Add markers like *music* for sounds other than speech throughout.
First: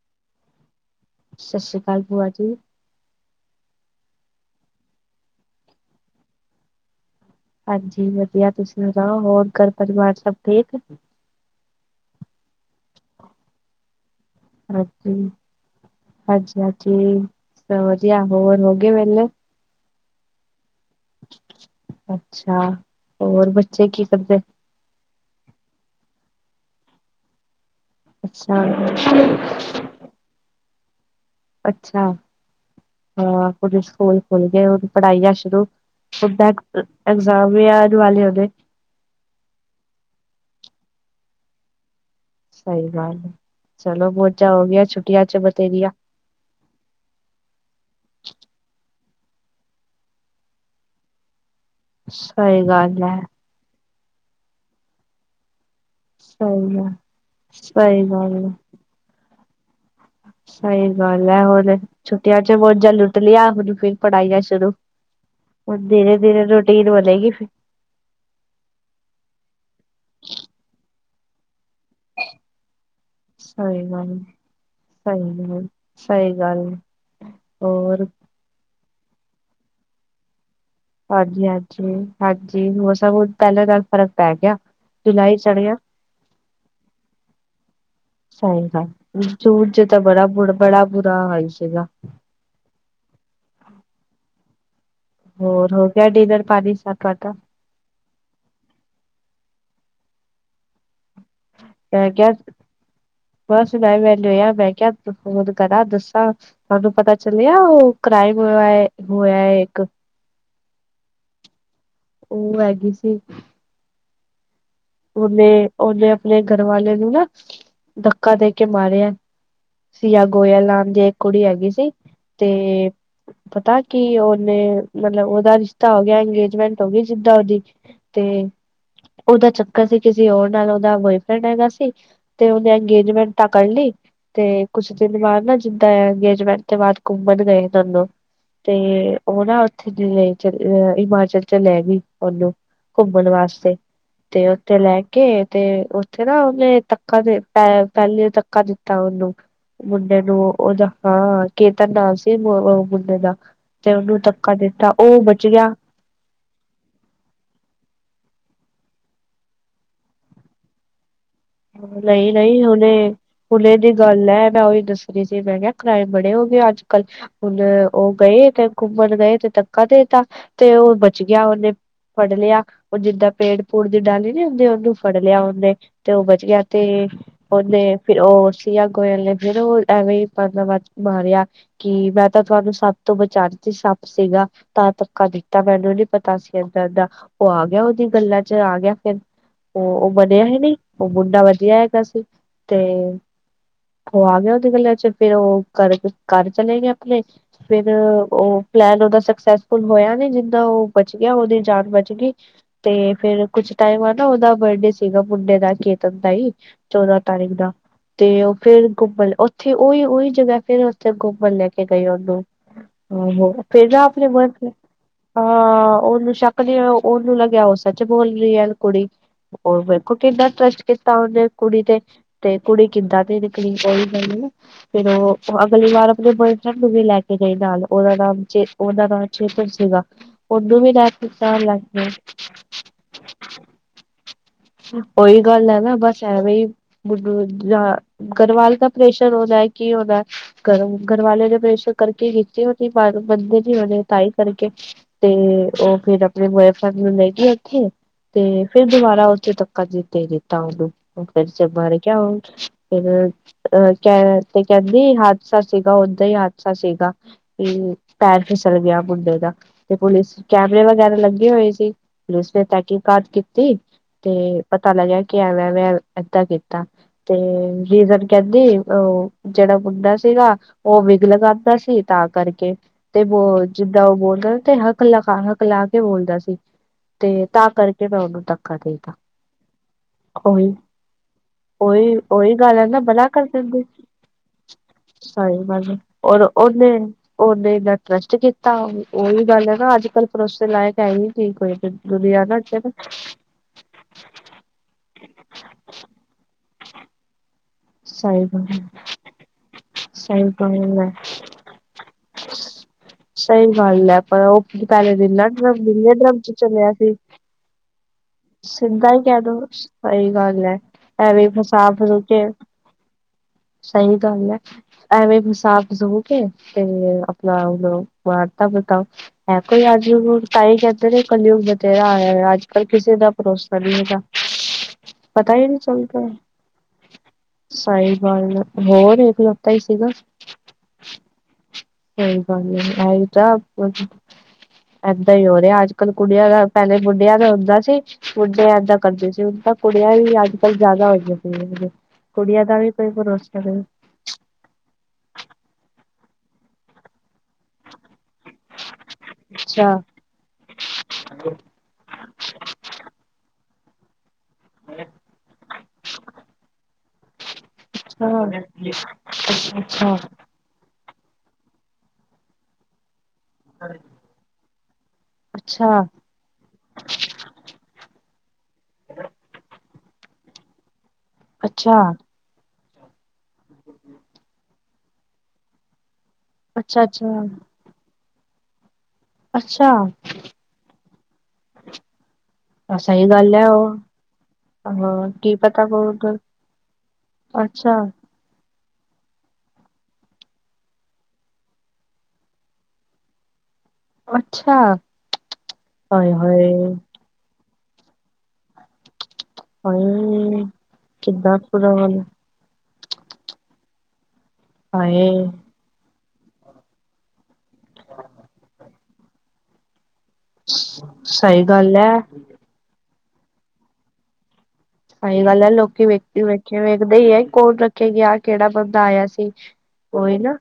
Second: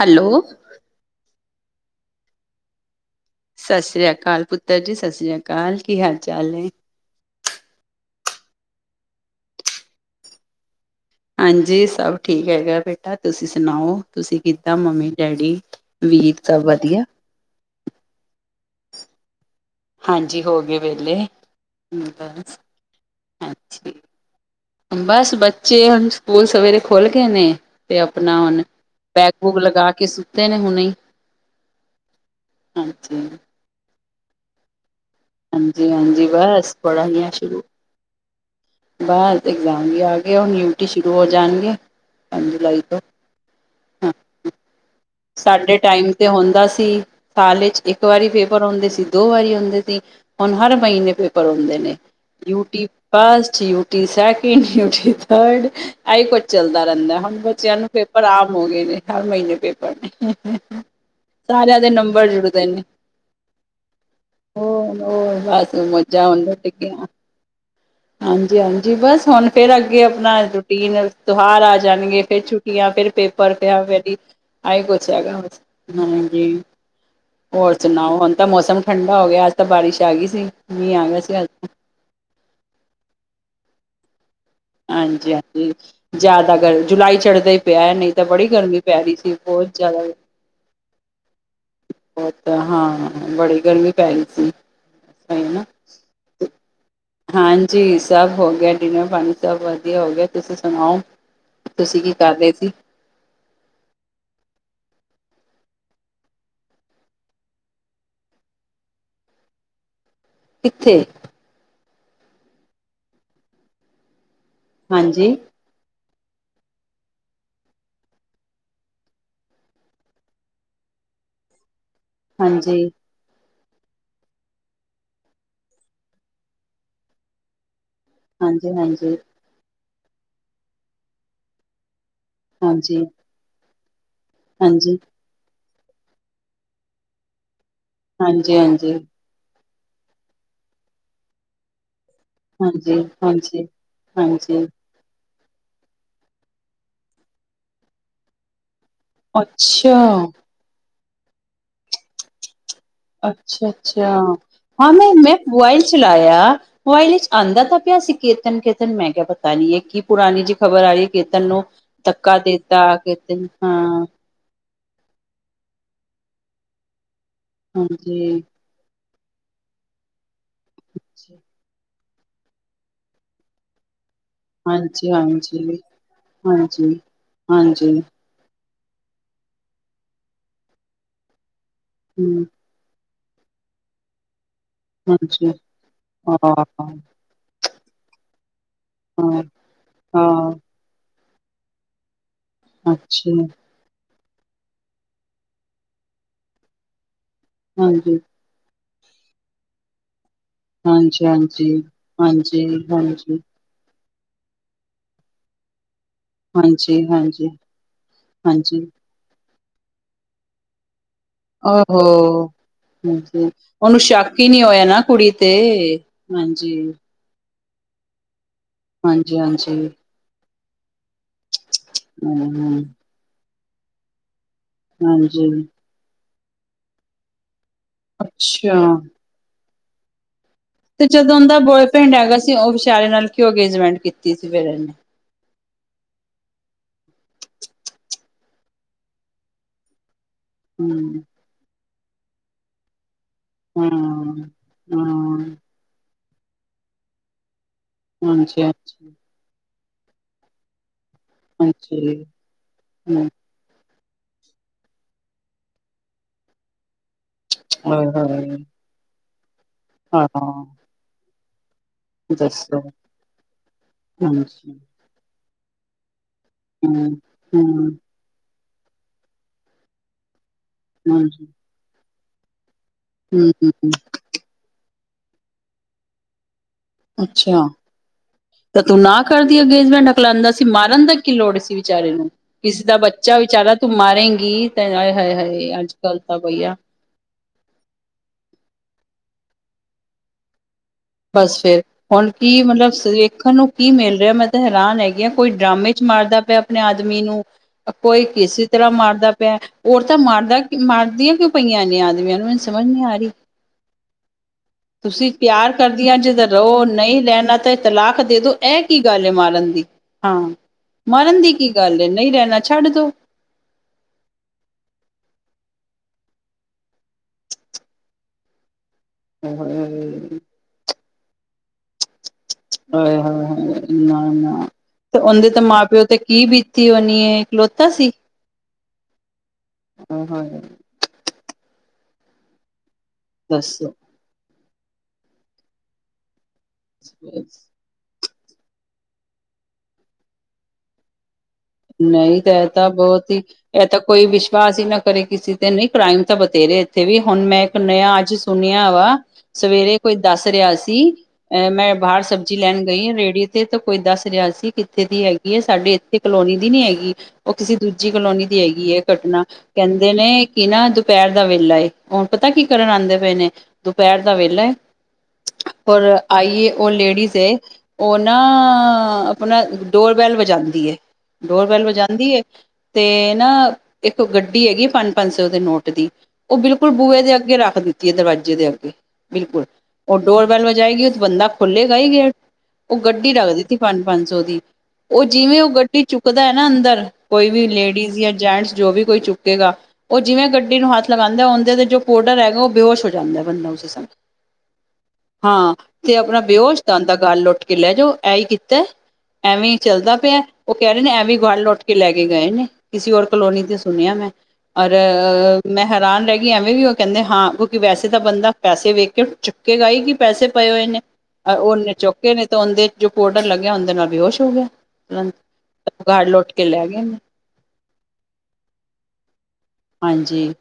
Hello, ਸਤਿਸ਼੍ਰੀਅਕਾਲ ਪੂਆ ਜੀ। ਸਤਿ ਸ੍ਰੀ ਅਕਾਲ ਪੁੱਤਰ ਜੀ। ਸਤਿ ਸ੍ਰੀ ਅਕਾਲ ਕੀ ਹਾਲ- ਚਾਲ ਨੈ। ਹਾਂਜੀ ਵਧਿਆ। ਤੁਸੀਂ ਸੁਣਾਓ ਹੋਰ ਕਰ ਪਰਿਵਾਰ ਚੇ ਸਭ ਠੀਕ? ਹਾਂਜੀ ਸਭ ਠੀਕ ਹੈਗਾ ਬੇਟਾ। ਤੁਸੀਂ ਸੁਣਾਓ ਤੁਸੀਂ। ਕਿਦਾਂ ਹਾਂਜੀ ਮੰਮੀ- ਡੈਡੀ, ਵੀਰ ਤਾਂ ਵਧਿਆ। ਸਬ ਵਧਿਆ ਹੋਰ ਹੋਗੇ ਵੇਲੇ। ਹਂਜੀ ਹੋ ਗਏ ਵੇਲੇ। ਬਸ, ਅੱਛਾ ਹੋਰ ਬੱਚੇ ਅਛਾ। ਕੀ ਕਰਦੇ ਬਸ ਬੱਚੇ ਹੁਣ ਸਕੂਲ ਸਵੇਰੇ ਖੋਲ ਗਏ ਨੇ। ਤੇ ਆਪਣਾ ਹੁਣ ਅੱਛਾ ਪੈਗ ਪੂਗ ਲਗਾ ਕੇ ਸੁੱਤੇ ਨੇ ਹੁਣੇ। ਅੱਛਾ। ਹਾਂਜੀ। ਹਾਂ ਹੁਨ ਸਕੂਲ ਖੁੱਲ ਗਏ ਪੜਾਈਆਂ ਸੁਰੂ। ਹਾਂਜੀ ਹਾਂਜੀ ਜਦੋਂ ਬਸ ਪੜ੍ਹਾਈਆਂ ਐਗਜ਼ਾਮ ਸ਼ੁਰੂ, ਦਵੇ ਆਉਣ ਵਾਲੇ ਹੁਣੇ। ਬਸ ਇਗਜਾਮ ਵੀ ਆ ਗਏ ਹੁਣ ਡੁਅਟੀ ਸ਼ੁਰੂਹੋ ਜਾਣ ਗੀ। ਸਹੀ ਗੱਲ ਹੈ। ਚਲੋ ਪੋਚਾ ਹੋ ਗਿਆ। ਸਾਡੇ ਟਾਈਮ ਤੇ ਹੁੰਦਾ ਸੀ ਸਾਲ ਵਿੱਚ ਇੱਕ ਵਾਰੀ ਪੇਪਰ ਆਂਦੇ ਸੀ ਦੋ ਵਾਰੀ ਆਂਦੇ ਸੀ। ਹੁਣ ਹਰ ਮਹੀਨੇ ਪੇਪਰ ਆੱਨਦੇ ਨੇ। ਸਹੀ ਊਟੀ ਗੱਲ ਹੈ ਫਸਟ, ਊਟੀ ਸੈਕਿੰਡ, ਊਟੀ ਤਰਡ ਇਹੀ ਕੁੱਛ ਸਹੀ ਚਲਦਾ ਗੱਲ ਰੇਨਦਾ ਏ। ਹੁਣ ਬੱਚਿਆਂ ਨੂੰ ਸਹੀ ਪੇਪਰ ਗੱਲ ਆਮ ਹੋ ਗਏ ਨੇ ਹਰ ਮਹੀਨੇ ਪੇਪਰ ਨੇ। ਸਹੀ ਗੱਲ ਹੈ ਹੁਣ ਸਾਰਿਆਂ ਦੇ ਨੰਬਰ ਛੁੱਟੀਆਂ ਚੇ ਜੁੜਦੇ ਨੇ ਮੂਜਾ ਲੁੱਟ ਲਿਆ। ਹੁਣ ਫਿਰ ਪੜਾਈਆਂ ਸੁਰੂ। ਹੋਰ ਹੋਰ ਬਸ ਹੁਣ ਧੀਰੇ- ਮੌਜਾਂ ਧੀਰੇ ਰੂਟੀਨ ਬਣੇਗੀ। ਫ ਹਂਜੀ- ਹਂਜੀ ਬਸ ਹੁਣ ਫੇਰ ਅੱਗੇ ਆਪਣਾ ਰੂਟੀਨ ਤਿਉਹਾਰ ਆ ਜਾਣਗੇ। ਫੇਰ ਛੁੱਟੀਆਂ, ਫੇਰ ਪੇਪਰ ਸਹੀ ਪਿਆ ਕਦੀ ਗੱਲ ਆਈ ਕੁਛ ਸਹੀ ਹੈਗਾ ਵਾ ਗੱਲ ਜੀ। ਸਹੀ ਹਂਜੀ ਗੱਲ ਹੋਰ ਸੁਣਾੳ ਹੁਨ ਤਾਂ ਮੂਸਮ ਹੈਗਾ। ਠੰਡਾ ਹੋ ਗਿਆ ਅਜ ਤਾਂ ਬਾਰਿਸ਼ ਆ ਗੀ ਸੀ ਮੀਂਹ ਆ ਗਿਆ ਸੀ ਹਾਂਜੀ ਅੱਜ ਤਾਂ ਹਾਂਜੀ ਹਾਂਜੀ ਹੋ ਸਥ *unintelligible* ਪਹਿਲਾਂ ਨਾਲ ਫਰਕ ਪੈ ਗਿਆ ਹਾਂਜੀ ਜੁਲਾਈ ਚੜ੍ਹ ਹਾਂਜੀ ਗਿਆ ਜਾਦਾ ਗਰ ਜੁਲਾਈ ਚੜਦੀ ਹੀ ਪਿਆ ਨਹੀਂ ਤਾਂ ਬੜੀ ਸਹੀ ਗਰਮੀ ਪੈ ਰਹੀ ਗੱਲ ਸੀ ਜੂਨ ਬਹੁਤ ਚ ਤਾਂ ਜਾਦਾ ਬੜਾ ਬੁ ਬੜਾ ਬੁਰਾ ਹਾਲ ਸੀਗਾ ਪਤਾ ਹਾਂ ਬੜੀ ਗਰਮੀ ਪੈ ਰਹੀ ਸੀ ਸਹੀ ਨਾ ਹੋਰ ਹੋ ਗਿਆ ਡਿਨਰ ਪਾਣੀ ਸਭ ਤੁਹਾਡਾ ਜੀ ਸਬ ਹੋ ਗਿਆ ਡਿਨਰ ਪਾਣੀ ਸਬ ਵਦੀਆ ਹੋਗਿਆ ਹੋ ਗਿਆ ਤੁਸੀਂ ਸੁਣਾਓ ਤੁਸੀਂ ਮੈਂ ਕੀ ਕਿਹਾ ਕਰ ਰਹੇ ਸੀ ਬਸ ਮੈਂ ਮੈ ਲਆ *unintelligible* ਮੈਂ ਕਿਹਾ ਫੋਨ ਕਰਾਂ ਦੱਸਾਂ ਤੁਹਾਨੂੰ ਪਤਾ ਚੱਲਿਆ ਉਹ ਕ੍ਰਾਈਮ *unintelligible* ਹੋਇਆ ਇੱਕ। ਕਿੱਥੇ? ਉਹ ਹੈਗੀ ਸੀ ਹਾਂਜੀ ਉਹਨੇ ਓਹਨੇ ਆਪਣੇ ਘਰਵਾਲੇ ਨੂੰ ਨਾ ਧੱਕਾ ਦੇ ਕੇ ਮਾਰਿਆ ਸੀਯਾ ਗੋਇਲ ਨਾਮ ਦੀ ਇੱਕ ਕੁੜੀ ਹੈਗੀ ਸੀ ਤੇ ਹਾਂਜੀ ਪਤਾ ਕੀ ਉਹਨੇ ਮਤਲਬ ਉਹਦਾ ਰਿਸ਼ਤਾ ਹੋ ਗਿਆ ਇੰਗੇਜਮੈਂਟ ਹੋ ਗੀ ਜਿੱਦਾਂ ਉਹਦੀ ਤੇ ਹਾਂਜੀ ਹਾਂਜੀ ਉਹਦਾ ਚੱਕਰ ਸੀ ਕਿਸੇ ਹੋਰ ਨਾਲ ਉਹਦਾ ਬੋਏਫਰੈਂਡ ਹੈਗਾ ਸੀ ਤੇ ਉਹਨੇ ਹਾਂਜੀ ਹਾਂਜੀ ਅੰਗੇਜਮੈਂਟ ਤਾਂ ਕਰ ਲੀ ਤੇ ਕੁਛ ਹਾਂਜੀ ਦਿਨ ਬਾਅਦ ਨਾ ਜਿੱਦਾਂ ਅੰਗੇਜਮੈਂਟ ਤੋਂ ਬਾਅਦ ਘੁੰਮਣ ਗਏ ਦੋਨੋ ਤੇ ਹਾਂਜੀ ਉਹ ਨਾ ਉੱਥੇ ਚ *unintelligible* ਹਿਮਾਚਲ ਚ ਲੈ ਗੀ ਉਹਨੂੰ ਹਾਂਜੀ ਘੁੰਮਣ ਹਾਂਜੀ ਵਾਸਤੇ ਤੇ ਉ ਹਾਂਜੀ ਲੈ ਕੇ ਤੇ ਉੱਥੇ ਨਾ ਉਹਨੇ ਧੱਕਾ ਦੇ ਪ ਪਹਿਲੇ ਧੱਕਾ ਦਿੱ ਦਿੱਤਾ ਉਹਨੂੰ ਅੱਛਾ ਮੁੰਡੇ ਨੂੰ ਉਹਦਾ ਹਾਂ ਕੇਤਨ ਨਾਂ ਸੀ ਓ *unintelligible* ਅੱਛਾ ਅੱਛਾ ਹਾਂ ਮੈਂ ਉਹ ਮੈਂ ਬਚ ਗਿਆ ਮੋਬਾਈਲ ਚਲਾਇਆ ਮੋਬਾਈਲ ਵਿੱਚ ਆਂਦਾ ਤਾਂ ਪਿਆ ਸੀ ਕੇਤਨ ਕੇਤਨ, ਮੈਂ ਕਿਹਾ ਪਤਾ ਨੀ ਏ ਕੀ ਪੁਰਾਣੀ ਜੀ ਖਬਰ ਆ ਰਹੀ। ਕੇਤਨ ਨੂੰ ਨਹੀਂ ਧੱਕਾ ਨਹੀਂ ਦੇਤਾ ਹੁਣੇ, ਕੇਤਨ ਹੁਣੇ ਦੀ ਹਾਂ ਗੱਲ ਐ ਮੈਂ ਉਹੀ ਦੱਸ ਦੱਸਣ ਡੀ, *unintelligible* ਮੈਂ ਕਿਹਾ ਕ੍ਰਾਈਮ ਬੜੇ ਹੋ ਗਏ ਅੱਜ ਕੱਲ ਹੁਣ ਉਹ ਹਾਂਜੀ। ਗਏ ਤੇ ਘੁੰਮਣ ਗਏ ਤੇ ਧੱਕਾ ਦੇ ਤਾ ਤੇ ਉਹ ਬਚ ਗਿਆ, ਉਹਨੇ ਫੜ ਲਿਆ ਉਹ ਜਿੱਦਾਂ ਪੇੜ ਪੁੜ ਦੀ ਡਾਲੀ ਨੀ ਹੁੰਦੀ ਉਹਨੂੰ ਫੜ ਲਿਆ ਉਹਨੇ ਹਾਂਜੀ-ਹਾਂਜੀ, ਤੇ ਉਹ ਬਚ ਗਿਆ ਤੇ ਹਾਂਜੀ। ਹਾਂਜੀ, ਉਹਨੇ ਉਹ ਸੀਯਾ ਗੋਇਲ ਨੇ ਫੇਰ ਉਹ ਐਵੇਂ ਈ ਬਹਾਨਾ ਮਾਰਿਆ ਕਿ ਮੈਂ ਤਾਂ ਹੂੰ ਤੁਹਾਨੂੰ ਸ ਪ ਤੋਂ ਬਚਾਂਦੀ ਸੱਪ ਸੀਗਾ ਤਾਂ ਧੱਕਾ ਹਾਂਜੀ ਦਿੱਤਾ ਮੈਨੂੰ ਨੀ ਪਤਾ ਸੀ ਏਦਾਂ ਹਾਂ-ਹਾਂ-ਹਾਂ। ਏਦਾਂ, ਉਹ ਆ ਗਿਆ ਉਹਦੀ ਗੱਲਾਂ ਚ ਆ ਗਿਆ ਫਿਰ ਉਹ ਉਹ ਬਣਿਆ ਹੀ ਨੀ, ਉਹ ਮੁੰਡਾ ਵਧੀਆ ਹੈਗਾ ਸੀ ਤੇ ਅੱਛਾ ਉਹ ਆ ਗਿਆ ਉਹਦੀ ਗੱਲਾਂ ਚ ਫਿਰ ਉਹ ਕਰ ਘਰ ਚਲੇ ਗਏ ਆਪਣੇ ਫੇਰ ਹਾਂਜੀ, ਉਹ ਪਲੈਨ ਉਹਦਾ ਸਕਸੈਸਫੁਲ ਹੋਇਆ ਨੀ ਜਿੰਦਾਂ ਉਹ ਬਚ ਗਿਆ, ਉਹਦੀ ਹਾਂਜੀ-ਹਾਂਜੀ, ਜਾਨ ਬਚ ਹਾਂਜੀ-ਹਾਂਜੀ। ਗਈ ਤੇ ਹਾਂਜੀ-ਹਾਂਜੀ, ਫਿਰ ਕੁਛ ਟਾਈਮ ਬਾਦ ਨਾ ਉਹਦਾ ਬਰਡੇ ਸੀਗਾ ਮੁੰਡੇ ਦਾ ਦਾ ਸੀ *unintelligible* ਹਾਂਜੀ ਹਾਂਜੀ ਚੌਦਾਂ ਹਾਂਜੀ ਤਾਰੀਕ ਦਾ ਤੇ ਉਹ ਹਾਂਜੀ ਫੇਰ ਘੁੰਮਣ ਉਥੇ ਓਹੀ ਉਹੀ ਜਗ੍ਹਾ ਫੇਰ ਉੱਥੇ ਘੁੰਮਣ ਲੈ ਕੇ ਗਈ ਉਹਨੂੰ ਓਹੋ ਹਾਂਜੀ ਆਹੋ ਫਿਰ ਉਹਨੂੰ ਨਾ ਆਪਣੇ ਸ਼ੱਕ ਹੀ ਮਨ ਨਹੀਂ ਨੂੰ ਹੋਇਆ ਨਾ ਕੁੜੀ *unintelligible* ਤੇ ਆਂ ਉਹਨੂੰ ਸ਼ੱਕ ਹਾਂਜੀ ਜਿਹਾ ਉਹਨ ਉਹਨੂੰ ਲੱਗਿਆ ਉਹ ਸੱਚ ਬੋਲ ਰਹੀ ਐ ਕੁੜੀ, ਹਾਂਜੀ ਉਹ ਹਾਂਜੀ ਵੇਖੋ ਕਿੰਨਾ ਟਰੱਸਟ ਕੀਤਾ ਉਹਨੇ ਕੁੜੀ ਤੇ ਤੇ ਹਮ ਕੁੜੀ ਕਿੱਦਾਂ ਦੀ ਨਿਕਲੀ ਉਹੀ ਗੱਲ ਨਾ ਫੇਰ ਹਾਂਜੀ ਉਹ ਅਗਲੀ ਵਾਰ ਆਪਣੇ ਬੁਆਏ ਉਹਨੂੰ ਵੀ ਲੈ ਕੇ ਗਈ ਨਾਲ, ਉਹਦਾ ਨਾਮ ਚੇ ਅੱਛਾ ਉਹਦਾ ਨਾਮ ਚੇਤਨ ਸੀਗਾ। ਉਹਨੂੰ ਵੀ ਤੇ ਲੈ ਕੇ ਜਦੋਂ ਔਂਦਾ ਨਾਲ ਲੈ ਕੇ ਬੁਆਏਫਰੈਂਡ ਹੈਗਾ ਸੀ, ਉਹ ਵਿਚਾਰੇ ਨਾਲ ਕਿਉਂ ਅੰਗੇਜਮੈਂਟ ਕੀਤੀ ਸੀ ਫੇਰ ਏ ਉਹੀ ਗੱਲ ਐ ਨਾ ਬਸ ਐਵੇਂ ਈ ਜਾਂ ਗਰਵਾਲੇ *unintelligible* ਦਾ ਪ੍ਰੇਸ਼ਰ ਹੋ ਜਾਏ ਕੀ ਹੋਣਾ ਗਰ ਹਮ ਘਰਵਾਲੇ ਨੇ ਪ੍ਰੇਸ਼ਰ ਕਰਕੇ ਕੀਤੀ ਹੋਣੀ ਪਾਗ਼ਲ ਬੰਦੀ *unintelligible* *unintelligible* ਉਹਨੇ ਤਾਈ ਹਮ ਕਰਕੇ ਤੇ ਹਮ ਉਹ ਫੇਰ ਆਪਣੇ ਬੁਆਏਫਰੈਂਡ ਨੂੰ ਲੈ ਗਈ ਉੱਥੇ ਹਾਂਜੀ ਤੇ ਫੇਰ ਹਾਂਜੀ ਦੁਬਾਰਾ ਉੱਥੇ ਧੱਕਾ ਦੇ ਦੇ ਦਿੱਤਾ ਉਹਨੂੰ *unintelligible* ਮਰ ਗਿਆ ਹਾਂਜੀ ਫਿਰ ਹਮ ਅਹ ਕਹ ਤੇ ਕਹਿੰਦੀ ਹਾਦਸਾ ਸੀਗਾ ਓਦਾਂ ਹੀ ਹਾਦਸਾ ਸੀਗਾ ਤੇ ਹਾਏ ਪੈਰ ਹਾਏ ਫਿਸਲ ਗਿਆ ਮੁੰਡੇ ਦਾ ਤੇ ਪੁਲਿਸ ਹਾਂ ਕੈਮਰੇ ਵਗੈਰਾ ਲੱਗੇ ਹੋਏ ਸੀ। ਪੁਲਿਸ ਨੇ ਦੱਸੋ ਤੈਕੀਕਾਤ ਕੀਤੀ ਤੇ ਹਾਂਜੀ ਪਤਾ ਲੱਗਿਆ ਕਿ ਐਵੇਂ-ਐਵੇਂ ਏਦਾਂ ਕੀਤਾ। ਹਮ ਤੇ ਹਮ ਰੀਜ਼ਨ ਕਹਿੰਦੀ ਉਹ ਜਿਹੜਾ ਮੁੰਡਾ ਸੀਗਾ ਉਹ ਵਿਗ ਹਾਂਜੀ ਲਗਾਂਦਾ ਸੀ ਤਾਂ ਕਰਕੇ ਤੇ ਬ ਹਮ ਜਿੱਦਾਂ ਉਹ ਬੋਲਦਾ ਤੇ ਹੱਕਲਾ-ਹਕਲਾ ਕੇ ਬੋਲਦਾ ਸੀ ਤੇ ਤਾਂ ਕਰਕੇ ਮੈਂ ਉਹਨੂੰ ਧੱਕਾ ਦੇ ਤਾ। ਕਲ੍ਹ ਦੀ ਅੰਗੇਜਮੈਂਟ ਆ ਹੱਕਲਾਦਾ ਸੀ, ਮਾਰਨ ਦਾ ਕੀ ਲੋੜ ਸੀ ਵਿਚਾਰੇ ਉਹੀ ਨੂੰ, ਉਹੀ ਗੱਲ ਕਿਸੇ ਹੈ ਦਾ ਨਾ ਬਲਾ ਬੱਚਾ ਕਰ ਵਿਚਾਰਾ ਦਿੰਦੇ। ਤੂੰ ਮਾਰੇਗੀ। ਆਏ ਹਾਏ ਸਹੀ ਹਾਏ ਅੱਜ ਗੱਲ ਕੱਲ੍ਹ ਤਾਂ ਔਰ ਬਈਆ ਉਹਨੇ ਉਹਨੇ ਇੰਨਾ ਟਰੱਸਟ ਕੀਤਾ ਉਹੀ ਗੱਲ ਐ ਨਾ ਅੱਜ-ਕੱਲ੍ਹ ਭਰੋਸੇ ਲਾਇਕ ਹੈ ਹੀ ਨਹੀ ਬਸ ਕੋਈ ਫੇਰ ਹੁਣ ਦੁਨੀਆਂ ਕੀ ਚ ਨਾ। ਮਤਲਬ ਵੇਖਣ ਨੂੰ ਕੀ ਮਿਲ ਰਿਹਾ ਮੈਂ ਤਾਂ ਹੈਰਾਨ ਹੈਗੀ ਹਾਂ ਕੋਈ ਡਰਾਮ ਚ ਮਾਰਦਾ ਪਿਆ ਆਪਣੇ ਆਦਮੀ ਨੂੰ। ਕੋਈ ਸਹੀ ਕਿਸੇ ਗੱਲ ਹੈ, ਤਰ੍ਹਾਂ ਮਾਰਦਾ ਪਿਆ ਔਰਤਾਂ ਸਹੀ ਮਾਰਦਾ ਗੱਲ ਹੈ। ਮਰਦੀਆਂ ਕਿਉ ਪਈਆਂ ਨੇ ਆਦਮੀਆਂ ਨੂੰ ਮੈਨੂੰ ਸਮਝ ਨਹੀਂ ਆ ਰਹੀ। ਸਹੀ ਗੱਲ ਹੈ ਪਰ ਉਹ ਪਹਿਲੇ ਤੁਸੀਂ ਦਿਨ ਲਭ ਪਿਆਰ ਕਰਦੀਆਂ ਜਦ ਰਹੋ ਨਹੀਂ ਰਹਿਣਾ ਤਾਂ ਤਲਾਕ ਦੇ ਦੋ ਇਹ ਕੀ ਸਿੱਧਾ ਹੀ ਗੱਲ ਕਹਿ ਦੋ ਮਾਰਨ ਦੀ ਸਹੀ ਹਾਂ ਗੱਲ ਹੈ ਮਰਨ ਐਵੇਂ ਦੀ ਕੀ ਫਸਾ ਗੱਲ ਹੈ ਫਸੂ ਨਹੀਂ ਕੇ ਰਹਿਣਾ ਛੱਡ ਦੋ। ਸਹੀ ਗੱਲ ਹੈ ਐਵੇਂ ਵੀ ਸਾਾਬ ਚੂਣ ਕੇ ਤੇ ਆਪਣਾ ਹੁਣ। ਮਾਰਤਾ ਬਤਾਓ ਹੈਂ ਕੋਈ ਅੱਜ ਤਾਂਾਈ ਕਹਦੇ ਰਹੇ ਕਲਯੁਗ ਬਥੇਰਾ ਆਇਆ ਅੱਜ। ਕੱਲ ਆ ਕਿਸੇ ਦਾ ਭਰੋਸਾ ਨਹੀਂ ਹੈਗਾ। ਨਾ ਨਾ ਤੇ ਉਹਦੇ ਪਤਾ ਤੇ ਹੀ ਨਹੀਂ ਮਾਂ-ਪਿਓ ਤੇ ਚੱਲਦਾ ਕੀ ਬੀਤੀ ਹੋਨੀ ਏ? ਸਹੀ ਗਾਲ ਹੋਰ ਇੱਕ ਲੜਕਾ ਹੀ ਸੀਗਾ। ਹਾਂ। ਸਹੀ ਗੱਲ ਹੈ ਇਹੀ ਤਾਂ ਦੱਸੋ ਏਦਾਂ ਹੀ ਹੋ ਰਿਹਾ ਅੱਜ-ਕੱਲ੍ਹ ਕੁੜੀਆਂ ਦਾ। ਪਹਿਲੇ ਮੁੰਡੇਆਂ ਦਾ ਹੁੰਦਾ ਸੀ। ਮੁੰਡੇ ਔਂਏਦਾਂ ਕਰਦੇ ਸੀ ਹੁਣ ਤਾਂ ਕੁੜੀਆਂ ਵੀ ਅੱਜ-ਕੱਲ੍ਹ ਜ਼ਿਆਦਾ ਹੋਈਆਂ ਜਾਂਦੀਆਂ। ਨਹੀਂ ਤਾਂ ਇਹ ਤਾਂ ਬਹੁਤ ਹੀ ਇਹ ਤਾਂ ਕੋਈ ਵਿਸ਼ਵਾਸ ਹੀ ਨਾ ਕਰੇ ਕਿਸੇ ਤੇ ਨਹੀਂ ਕ੍ਰਾਈਮ ਤਾਂ ਬਥੇਰੇ ਇੱਥੇ ਵੀ ਹੁਣ ਮੈ ਨਯਾ ਅੱਜ ਸੁਣਿਆ ਵਾ ਅੱਛਾ ਸਵੇਰੇ ਕੋਈ ਦੱਸ ਰਿਹਾ ਸੀ ਅ ਮੈਂ ਬਾਹਰ ਸਬਜ਼ੀ ਲੈਣ ਗਈ ਰੇੜੀ ਤੇ ਤਾਂ ਕੋਈ ਦੱਸ ਰਿਹਾ ਸੀ। ਕਿੱਥੇ ਦੀ ਹੈਗੀ ਹੈ ਸਾਡੇ ਇੱਥੇ ਕਲੋਨੀ ਦੀ ਨੀ ਹੈਗੀ ਉਹ ਕਿਸੇ ਦੂਜੀ ਕਲੋਨੀ ਦੀ ਅੱਛਾ ਹੈਗੀ ਏ ਘਟਨਾ ਕਹਿੰਦੇ ਅੱਛਾ ਨੇ ਕੀ ਨਾ ਦੁਪਹਿਰ ਦਾ ਵੇਲਾ ਏ ਹੁਣ ਪਤਾ ਕੀ ਕਰਨ ਆਦੇ ਪਏ ਨੇ ਦੁਪਹਿਰੇ ਤਾਂ ਵੇਲਾ ਹੋਰ ਅੱਛਾ ਆਈਏ ਉਹ ਲੇਡੀਜ਼ ਏ ਉਹ ਨਾ ਆਪਣਾ ਡੋਰਵੈੱਲ ਵਜਾਂਦੀ ਏ। ਡੋਰ ਬੈਲ ਅੱਛਾ ਵਜਾਂਦੀ ਏ ਤੇ ਨਾ ਇੱਕ ਗੱਡੀ ਹੈਗੀ ਪੰਜ-ਪੰਜ ਸੌ ਦੇ ਨੋਟ ਦੀ। ਉਹ ਬਿਲਕੁਲ ਅੱਛਾ ਬੂਹੇ ਦੇ ਅੱਗੇ ਰੱਖ ਦਿੱਤੀ ਏ ਦਰਵਾਜ਼ੇ ਦੇ ਅੱਗੇ ਬਿਲਕੁਲ ਉਹ ਅੱਛਾ ਡੋਰਬੈਲ ਵਜਾਏਗੀ ਉਹ ਬੰਦਾ ਖੋਲੇਗਾ ਹੀ ਗੇਟ। ਉਹ ਸਹੀ ਗੱਡੀ ਰੱਖ ਗੱਲ ਹੈ ਦਿੱਤੀ ਉਹ ਪੰਜ-ਪੰਜ ਸੌ ਦੀ ਉਹ ਹਾਂ ਕੀ ਜਿਵੇਂ ਉਹ ਪਤਾ ਗੱਡੀ ਕੌਣ ਚੁੱਕਦਾ ਹੈ ਨਾ ਅੰਦਰ ਕੋਈ ਵੀ ਅੱਛਾ ਲੇਡੀਜ਼ ਜਾਂ ਜੈਂਟਸ ਜੋ ਵੀ ਕੋਈ ਚੁੱਕ ਗਾ ਉਹ ਜਿਵੇਂ ਗੱਡੀ ਨੂੰ ਹੱਥ ਲਗਾਦਾ ਉਹਦੇ ਜੋ ਪੋਡਰ ਹੈਗਾ ਉਹ ਬੇਹਸ਼ ਹੋ ਜਾਂਦਾ ਬੰਦਾ ਉਸ ਹਿਸਾਬ ਨਾਲ। ਅੱਛਾ ਹਾਂ ਤੇ ਹਾਏ ਆਪਣਾ ਹਾਏ ਬੇਹੋਸ਼ ਤਾਨ ਤੱਕ ਘੱਰ ਲੁੱਟ ਕੇ ਲੈ ਜਾਓ ਐ ਹੀ ਕੀਤਾ ਐਵੇਂ ਚੱਲਦਾ ਪਿਆ। ਹਾਏ ਉਹ ਕਹਿ ਰਹੇ ਨੇ ਐ ਵੀ ਕਿੱਦਾਂ ਘੱਰ ਲੋਟ ਕੇ ਪੂਰਾ ਲੈ ਕੇ ਗਏ ਨੇ ਕਿਸੇ ਹੋਰ ਕਲੋਨੀ ਤੇ ਸੁਣਿਆ ਮੈਂ ਔਰ ਹਾਏ ਮੈਂ ਹੈਰਾਨ ਰਹਿ ਗਈ ਐਵੇਂ ਵੀ ਉਹ ਕਹਿੰਦੇ ਹਾਂ ਕਿਉਂਕਿ ਵੈਸੇ ਤਾਂ ਬੰਦਾ ਪੈਸੇ ਵੇਖ ਕੇ ਚੁੱਕੇਗਾ ਹੀ ਪੈਸੇ ਪਏ ਹੋਏ ਨੇ ਸਹੀ ਉਹਨੇ ਗੱਲ ਹੈ ਚੌੱਕੇ ਨੇ ਤੇ ਉਹਦੇ ਜੋ ਪੋਡਰ ਲੱਗਿਆ ਹੁੰਦਾ ਉਹਦੇ ਨਾਲ ਬੇਹਸ਼ ਹੋ ਗਿਆ। ਹਾਏ ਗੱਲ ਲੈਲੋ। ਗਾਰਡ ਲੁੱਟ ਕੇ ਵੇਖਿਆ ਲੈ ਗਏ ਵੇਖਦਾ ਨੇ ਹੀ ਹੈ ਕੌਣ ਰੱਖਿਆ ਗਿਆ ਕਿਹੜਾ ਬੰਦਾ ਆਇਆ ਸੀ ਉਹੀ ਹਾਂਜੀ ਨਾ।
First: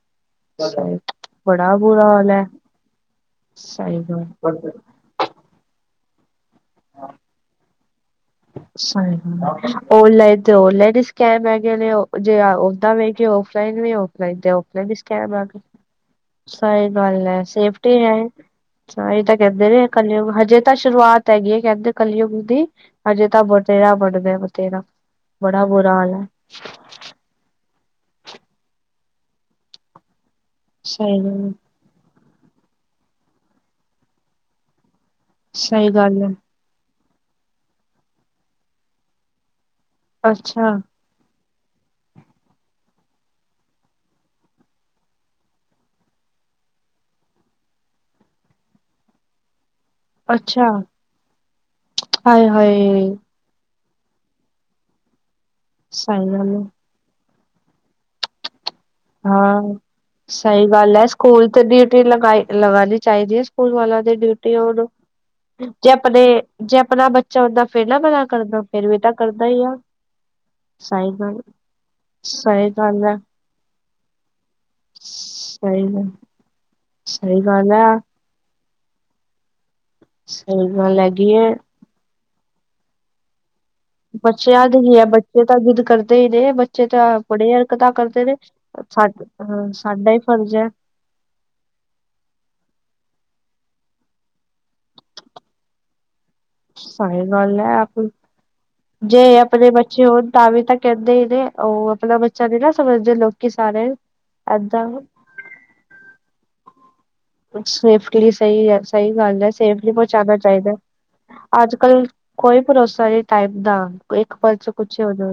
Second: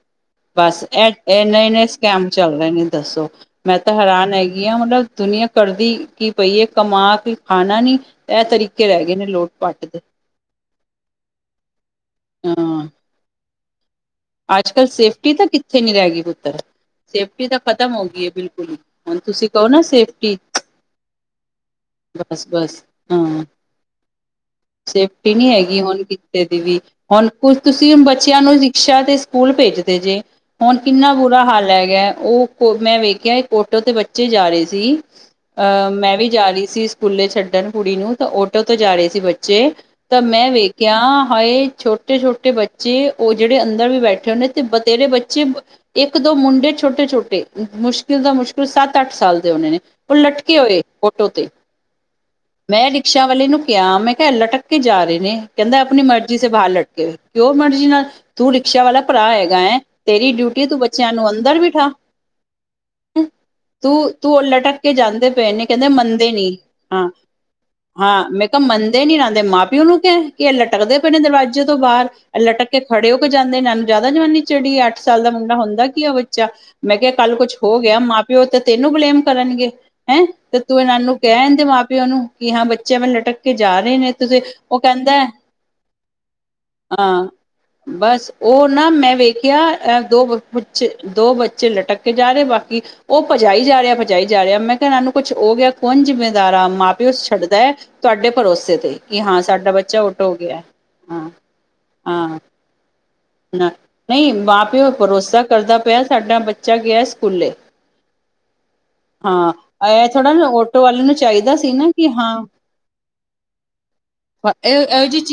ਬਸ ਇਹ ਇਨੇ ਬੜਾ ਇੰਨੇ ਬੁਰਾ ਸਕੈਮ ਹਾਲ ਹੈ ਚੱਲ ਰਹੇ ਨੇ ਦੱਸੋ ਮੈਂ ਤਾਂ ਸਹੀ ਗੱਲ ਹੈਰਾਨ ਹੈਗੀ ਹ ਹੁਣ ਮਲਬ ਦੁਨੀਆਂ ਕਰਦੀ ਕੀ ਪਈਏ ਕਮਾ ਕੇ ਖਾਣਾ ਨੀ ਇਹ ਤਰੀਕੇ ਰਹਿ ਗਏ ਨੇ ਲੋਟ ਪੱਟ। ਦੇ ਓਨਲਾਈਨ ਤੇ ੳਨਲਾਈਨ ਸਕੈਮ ਹੈਗੇ ਨੇ ਜੇ ਹਾਂ ਓਦਾਂ ਵੀ ਹੈ ਓਫਲਾਈਨ ਵੀ ਹੋ। ਨਹੀਂ ਤੇ ਅੱਜ ਔਫਲਾਇਨ ਕੱਲ੍ਹ ਵੀ ਸੇਫਟੀ ਸਕੈਮ ਐ ਤਾਂ ਕਿੱਥੇ ਨੀ ਰਹਿ ਗਈ ਪੁੱਤਰ ਸਹੀ ਗੱਲ ਐ ਤਾਂ ਖਤਮ ਸੇਫਟੀ ਹੋ ਹੈ ਗਈ ਬਿਲਕੁਲ ਹੀ ਹੁਣ ਇਹ ਤਾ ਤੁਸੀਂ ਕਹੋ ਕਹਿੰਦੇ ਨਾ ਨੇ ਕਲਯੁਗ ਸੇਫਟੀ ਹਜੇ ਤਾ ਸ਼ੁਰੂਆਤ ਹੈਗੀ ਹੈ ਕਹਿੰਦੇ ਕਲਯੁੱਗ ਬਸ ਦੀ। ਬਸ ਹਜੇ ਤਾ ਹਾਂ ਬਥੇਰਾ ਵੜਦੇ ਬਥੇਰਾ ਸੇਫਟੀ ਨਹੀਂ ਬੜਾ ਹੈਗੀ ਬੁਰਾ ਹੁਣ ਹਾਲ ਹੈ। ਕਿਤੇ ਦੀ ਵੀ ਹੁਣ ਤੁਸੀ ਬੱਚਿਆਂ ਨੂੰ ਰਿਕਸ਼ਾ ਤੇ ਸਕੂਲ ਭੇਜਦੇ ਜੇ। ਹੁਣ ਕਿੰਨਾ ਸਹੀ ਬੁਰਾ ਗੱਲ ਹਾਲ ਹੈਗਾ ਉਹ ਕੋ ਮੈਂ ਵੇਖਿਆ ਇੱਕ ਓਟੋ ਤੇ ਬੱਚੇ ਜਾ ਰਹੇ ਸੀ। ਅਹ ਸਹੀ ਮੈਂ ਗੱਲ ਵੀ ਹੈ ਜਾ ਰਹੀ ਸੀ ਸਕੂਲੇ ਛੱਡਣ ਕੁੜੀ ਨੂੰ ਤਾਂ ੳਟੋ ਤੇ ਜਾ ਰਹੇ ਸੀ ਬੱਚੇ। ਤਾ ਮੈਂ ਅੱਛਾ ਵੇਖਿਆ ਹਾਏ ਛੋਟੇ ਛੋਟੇ ਬੱਚੇ ਉਹ ਜਿਹੜੇ ਅੰਦਰ ਵੀ ਬੈਠੇ ਹੋਏ ਨੇ ਤੇ ਬਥੇਰੇ ਬੱਚੇ ਇੱਕ ਦੋ ਮੁੰਡੇ ਛੋਟੇ-ਛੋਟੇ ਮੁਸ਼ਕਿਲ ਤੋਂ ਮੁਸ਼ਕਿਲ ਸੱਤ, ਅੱਠ ਸਾਲ ਦੇ ਹੋਣੇ ਨੇ। ਉਹ ਲੱਟਕੇ ਅੱਛਾ ਹੋਏ ਓਟੋ ਤੇ, ਹਾਏ ਮੈਂ ਹਾਏ ਰਿਕਸ਼ਾ ਵਾਲੇ ਨੂੰ ਕਿਹਾ ਮੈਂ ਲਟਕ ਕੇ ਜਾ ਰਹੇ ਨੇ ਕਹਿੰਦਾ ਆਪਣੀ ਸਹੀ ਮਰਜ਼ੀ ਸੇ ਗੱਲ ਹੈ ਬਾਹਰ ਲਟਕੇ ਕਿਉ ਮਰਜ਼ੀ ਨਾਲ ਤੂੰ ਰਿਕਸ਼ਾ ਵਾਲਾ ਭਰਾ ਹੈਗਾ ਹਾਂ ਏ ਤੇਰੀ ਡਿਊਟੀ ਸਹੀ ਤੂੰ ਗੱਲ ਹੈ ਬੱਚਿਆ ਨੂੰ ਸਕੂਲ ਅੰਦਰ ਤੇ ਬਿਠਾ। ਡਿਊਟੀ ਲਗਾਈ ਲਗਾਉਣੀ ਚਾਹੀਦੀ ਹੈ ਸਕੂਲ ਵਾਲਾ ਦੀ ਤੂੰ-ਤੂੰ ਡਿਊਟੀ ਲਟਕ ਉਹਨੂੰ ਕੇ ਜਾਂਦੇ ਪਏ ਨੇ ਕਹਿੰਦੇ ਜੇ ਆਪਣੇ ਮੰਨਦੇ ਨੀ ਜੇ ਆਪਣਾ ਹਾਂ। ਬੱਚਾ ਓਦਾਂ ਫੇਰ ਨਾ ਮਨਾ ਹਾਂ ਮੈਂ ਕਿਹਾ ਕਰਦਾ ਫੇਰ ਵੀ ਮੰਨਦੇ ਤਾਂ ਨੀ ਰਹਿੰਦੇ ਕਰਦਾ ਹੀ ਮਾਂ ਆ ਪਿਓ ਨੂੰ ਕਹਿ ਕੇ ਲਟਕਦੇ ਪਏ ਸਹੀ ਨੇ ਗੱਲ ਦਰਵਾਜ਼ੇ ਤੋਂ ਬਾਰ। ਸਹੀ ਗੱਲ ਹੈ। ਜਾਂਦੇ ਨੇ ਇਹ ਨੂੰ ਜ਼ਿਆਦਾ ਜਵਾਨੀ ਚੜੀ ਅੱਠ ਸਾਲ ਦਾ ਮੁੰ ਸਹੀ ਹੁੰਦਾ ਕੀ ਗੱਲ ਆ ਬੱਚਾ ਮੈਂ ਕਿਹਾ ਕੱਲ ਸਹੀ ਕੁਛ ਗੱਲ ਹੋ ਗਿਆ ਹੈ ਮਾਂ ਪਿਓ ਤਾਂ ਤੈਨੂੰ ਬਲੇਮ ਕਰਨਗੇ। ਹੈ ਤੇ ਸਹੀ ਤੂੰ ਇਹਨਾ ਗੱਲ ਨੂੰ ਹੈਗੀ ਕਹਿ ਹੈ ਦਿੰਦੇ ਮਾਂ ਪਿਓ ਨੂੰ ਕਿ ਹਾਂ ਬੱਚੇ ਮੈਂ ਲਟਕ ਕੇ ਜਾ ਰਹੇ ਨੇ ਤੁਸੀ ਬੱਚਿਆਂ ਉਹ ਦੀ ਹੀ ਹੈ ਕਹਿੰਦਾ ਬੱਚੇ ਤਾਂ ਜਿੱਦ ਕਰਦੇ ਹੀ ਨੇ ਬੱਚੇ ਤਾਂ ਹਾਂ। ਬੜੀ ਹਰਕਤਾਂ ਕਰਦੇ ਬਸ ਨੇ ਉਹ ਨਾ ਸਾ ਮੈਂ ਵੇਖਿਆ ਸਾਡਾ ਹੀ ਦੋ ਫਰਜ਼ ਹੈ ਪੁਛ ਦੋ ਬੱਚੇ ਲਟਕ ਕੇ ਜਾ ਰਹੇ ਬਾਕੀ ਉਹ ਭਜਾਈ ਜਾ ਰਿਹਾ, ਭਜਾਈ ਜਾ ਰਿਹਾ ਮੈਂ ਕਿਹਾ ਇਹ ਨੂੰ ਕੁੱਛ ਹੋ ਗਿਆ ਕੌਣ ਜਿੰਮੇਦਾਰਾ ਮਾਂ ਪਿਓ ਸਹੀ ਛੱਡਦਾ ਗੱਲ ਹੈ ਆਪ ਤੁਹਾਡੇ ਭਰੋਸੇ ਤੇ ਕਿ ਹਾ ਸਾਡਾ ਬੱਚਾ ਆਟੋ ਹੋ ਗਿਆ। ਤਦਹੀ ਹਾਂ ਤੇ ਉਹ ਆਪਣਾ ਹਾਂ ਬੱਚਾ ਨੀ ਨਾ ਸਮਝਦੇ ਲੋਕੀ ਨਾ ਸਾਰੇ ਨਹੀਂ ਮਾਂ ਏਦਾਂ ਪਿਓ ਭਰੋਸਾ ਕਰਦਾ ਪਿਆ ਸਾਡਾ ਬੱਚਾ ਗਿਆ ਸਕੂਲੇ ਸੇਫਟੀ ਲਈ ਸਹੀ ਹੈ ਸਹੀ ਗੱਲ ਹੈ ਹਾਂ ਸੇਫਟਲੀ ਇਹ ਥੋੜਾ ਪਹੁੰਚਾਨਣਾ ਨਾ ਚਾਹੀਦਾ। ਆਟੋ ਵਾਲੇ ਨੂੰ ਚਾਹੀਦਾ ਸੀ ਅੱਜ ਨਾ ਕੱਲ ਕਿ ਹਾਂ ਕੋਈ ਭਰੋਸਾ ਨੀ ਟਾਈਮ ਦਾ ਇੱਕ ਪਲ ਕੁਛ ਹੋ ਜਾ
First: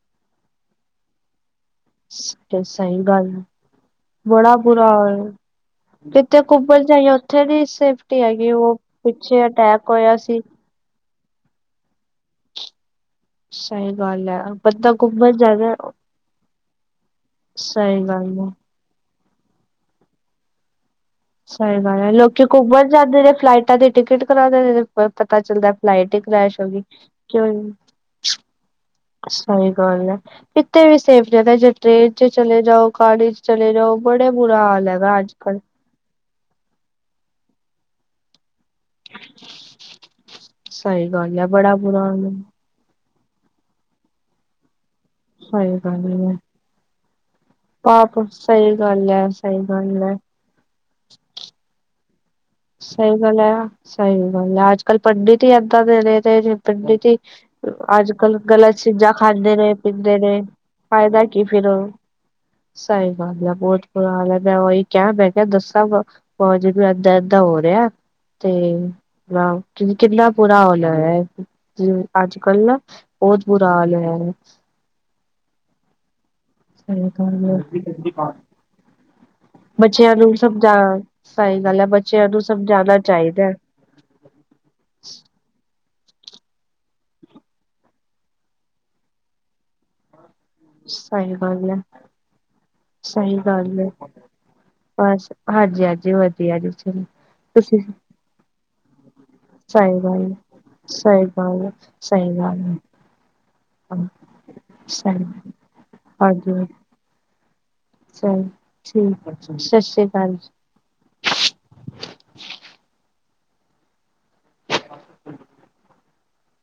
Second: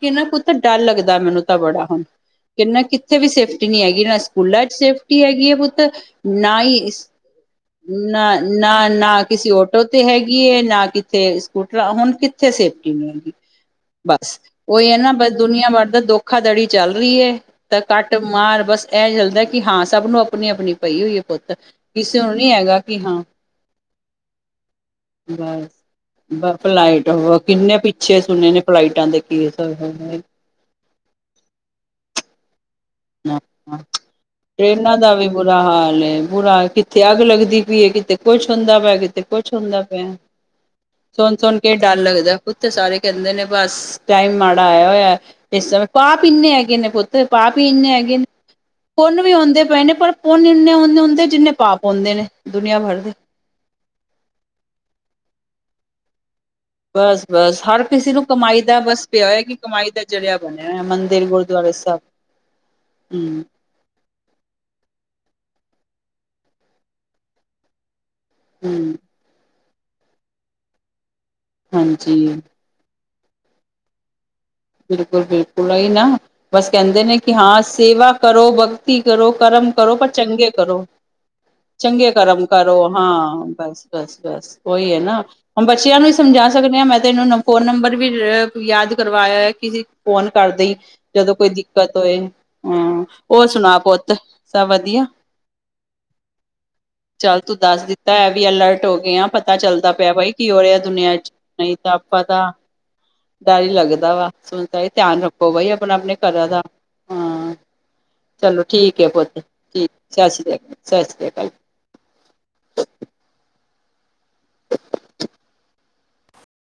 ਕਿੰਨਾ ਪੁਤ ਡਰ ਲੱਗਦਾ ਮੈਨੂੰ ਤਾਂ ਬੜਾ ਹੁਣ ਕਿਹਿੰਨਾ ਸਹੀ ਕਿੱਥੇ ਵੀ ਗੱਲ ਹੈ, ਸੇਫ ਸੇਫਟੀ ਨੀ ਹੈਗੀ ਨਾ ਬੜਾ ਸਕੂਲਾ ਚ ਬੁਰਾ ਹਾਲ ਸੇਫਟੀ ਹੈਗੀ ਹੈ ਪੁੱਤ ਕਿਤੇ ਨਾ ਹੀ ਘੁੰਮਣ *unintelligible* ਹੈਗੀ ਉਹ ਨਾ-ਨਾ, ਨਾ ਪਿੱਛੇ ਕਿਸੇ ਆਟੋ ਅਟੈਕ ਤੇ ਹੋਇਆ ਸੀ ਹੈਗੀ ਨਾ ਕਿ ਥੇ ਸਕੂਟਰ ਹੁਣ ਕਿੱਥੇ ਸੇਫਟੀ ਨੀ ਹੈਗੀ। ਸਹੀ ਗੱਲ ਬਸ ਹੈ ਉਹੀ ਬੰਦਾ ਹੈ ਨਾ ਬਸ ਘੁੰਮਣ ਦੁਨੀਆ ਜਾਵੇ ਭਰ ਦਾ ਧੋਖਾਧੜੀ ਚੱਲ ਰਹੀ ਹੈ। ਤਾਂ ਸਹੀ ਕੱਟ ਗੱਲ ਹੈ ਮਾਰ ਬਸ ਇਹ ਚੱਲਦਾ ਕਿ ਹਾਂ ਸਭ ਨੂੰ ਆਪਣੀ- ਆਪਣੀ ਪਈ ਹੋਈ ਹੈ ਪੁੱਤ ਸਹੀ ਕਿਸੇ ਨੂੰ ਲੋਕੀ ਨੀ ਹੈਗਾ ਘੁੰਮਣ ਕਿ ਜਾਂਦੇ ਹਾਂ ਨੇ ਫਲਾਈਟਾ ਦੀ ਟਿਕਟ ਕਰਾਉਦੇ ਨੇ ਪਤਾ ਬਸ। ਚੱਲਦਾ ਫਲਾਈਟ ਕਰੈਸ਼ ਹੋਗੀ, ਫਲਾਈਟ ਕਿ ਕਿੰਨੇ ਪਿੱਛੇ ਸੁਣੇ ਨੇ ਫਲਾਈਟਾਂ ਦੇ ਕੇਸ। ਸਹੀ ਗੱਲ ਹੈ। ਕੀਥੇ ਵੀ ਸੇਫ ਜਗਹ ਜੇ ਟ੍ਰੇਨ ਚ ਚਲੇ ਜਾਓ। ਕਾਰ ਚ ਚਲੇ ਹਾਂ ਜਾਔ ਬੜੇ ਬੁਰਾ ਹਾਲ ਟ੍ਰਰੇਨਾਂ ਦਾ ਹੈਗਾ ਵੀ ਅੱਜ ਕੱਲ। ਬੁਰਾ ਹਾਲ ਏ ਬੁਰਾ ਕਿੱਥੇ ਅੱਗ ਲੱਗਦੀ ਪਈਏ ਕਿੱਥੇ ਕੁੱਛ ਹੁੰਦਾ ਪੈ ਕਿਤੇ ਕੁੱਛ ਹੁੰਦਾ ਪਿਆ ਸਹੀ ਗੱਲ ਹੈ ਸੁਣ-ਸੁਣ ਕੇ ਬੜਾ ਡਰ ਬੁਰਾ ਹਾਲ ਹੈ ਲੱਗਦਾ ਕੁ ਸਾਰੇ ਕਹਿੰਦੇ ਨੇ ਬਸ ਟਾਈਮ ਮਾੜਾ ਆਇਆ ਹੋਇਆ ਇਸ ਸਹੀ ਸਮੇਂ ਪਾਪ ਗੱਲ ਹੈ ਇੰਨੇ ਹੈਗੇ ਨੇ ਪੁੱਤ ਪਾਪ ਹੀ ਹੈਗੇ ਪਾਪ ਨੇ ਸਹੀ ਗੱਲ ਪੁੰਨ ਹੈ ਵੀ ਸਹੀ ਹੁੰਦੇ ਪਏ ਨੇ ਗੱਲ ਪਰ ਹੈ ਪੁੰਨ ਇੰਨੇ ਹੇ ਹੁੰਦੇ ਜਿੰਨੇ ਪਾਪ ਹੁੰਦੇ ਨੇ। ਦੁਨੀਆਂ ਭਰ ਸਹੀ ਦੇ ਗੱਲ ਹੈ, ਸਹੀ ਗੱਲ ਹੈ ਅੱਜ ਕੱਲ ਪੰਡਿਤ ਹੀ ਏਦਾਂ ਦੇ ਨੇ ਤੇ ਪੰਡਿਤ ਜੀ ਬਸ ਬਸ ਹਰ ਅੱਜ ਕਿਸੇ ਨੂੰ ਕੱਲ ਕਮਾਈ ਗਲਤ ਦਾ ਬਸ ਚੀਜ਼ਾਂ ਪਿਆ ਹੋਇਆ ਖਾਂਦੇ ਨੇ ਪੀਂਦੇ ਨੇ ਫਾਇਦਾ ਕੀ ਫਿਰ ਦੁਆਲੇ ਉਹ। ਸਾਹਿਬ ਸਹੀ ਗੱਲ ਆ ਬਹੁਤ ਬੁਰਾ ਹਾਲ ਮੈਂ ਉਹੀ ਕਿਹਾ ਮੈਂ ਕਿਹਾ ਦੱਸਾ ਭੂਆ ਜੀ ਏਦਾ-ਏਦਾ ਹੋ ਰਿਹਾ। ਤੇ ਹੂੰ ਨਾ ਕਿੰਨਾ ਬੁਰਾ ਹਾਲ ਹੈ ਹਾਂਜੀ ਅੱਜ ਕੱਲ ਨਾ। ਬਹੁਤ ਬੁਰਾ ਹਾਲ ਹੋਇਆ ਹੈ। ਬਿਲਕੁਲ-ਬਿਲਕੁਲ ਇਹ ਹੀ ਨਾ। ਬਸ ਕਹਿੰਦੇ ਸਹੀ ਨੇ ਕਿ ਗੱਲ ਹਾਂ ਸੇਵਾ ਹੈ ਕਰੋ, ਭਗਤੀ ਕਰੋ, ਕਰਮ ਕਰੋ ਪਰ ਬੱਚਿਆਂ ਨੂੰ ਚੰਗੇ ਸਮਝਾ ਕਰੋ। ਸਹੀ ਗੱਲ ਹੈ ਚੰਗੇ ਬੱਚਿਆਂ ਨੂੰ ਕਰਮ ਕਰੋ ਸਮਝਾਉਣਾ ਚਾਹੀਦਾ ਹਾਂ ਹੈ। ਬਸ-ਬਸ, ਬਸ ਉਹੀ ਹੈ ਨਾ। ਹੁਣ ਬੱਚਿਆਂ ਨੂੰ ਵੀ ਸਮਝਾ ਸਕਦੇ ਹਾਂ ਮੈਂ ਤੈਨੂੰ ਫੋਨ ਨੰਬਰ ਵੀ ਯਾਦ ਕਰਵਾਇਆ ਕਿ ਫੋਨ ਕਰਦੇ ਜਦੋਂ ਸਹੀ ਕੋਈ ਗੱਲ ਹੈ ਦਿੱਕਤ ਹੋਏ। ਹਮ, ਸਹੀ ਹੋਰ ਸੁਣਾ ਗੱਲ ਹੈ ਪੁੱਤ ਸਭ ਵਧੀਆ। ਬਸ ਹਾਂਜੀ- ਹਾਂਜੀ, ਵਧੀਆ ਜੀ। ਚ' ਚੱਲ ਤੂੰ ਦੱਸ ਦਿੱਤਾ ਹੈ ਵੀ ਅਲਰਟ ਹੋ ਗਏ ਆ। ਤਾਂ ਚੱਲਦਾ ਸਹੀ ਪਿਆ ਬਾਈ ਗੱਲ ਕੀ ਹੋ ਰਿਹਾ ਦੁਨੀਆਂ ਸਹੀ ਚ' ਗੱਲ ਨਹੀਂ ਤਾਂ ਆਪਾਂ ਸਹੀ ਤਾਂ ਗੱਲ ਡਰ ਹੀ ਲੱਗਦਾ ਵਾ। ਸੁਣ ਤਾਂ ਇਹ ਧਿਆਨ ਸਹੀ ਰੱਖੋ ਬਾਈ, ਆਪਣਾ- ਆਪਣੇ ਘਰਾਂ ਦਾ ਹਾਂਜੀ ਹਾਂ। ਚਲੋ ਠੀਕ ਹੈ ਪੁੱਤ। ਸਤਿ ਸ੍ਰੀ ਅਕਾਲ, ਸਤਿ ਸ੍ਰੀ ਅਕਾਲ। ਅ *unintelligible*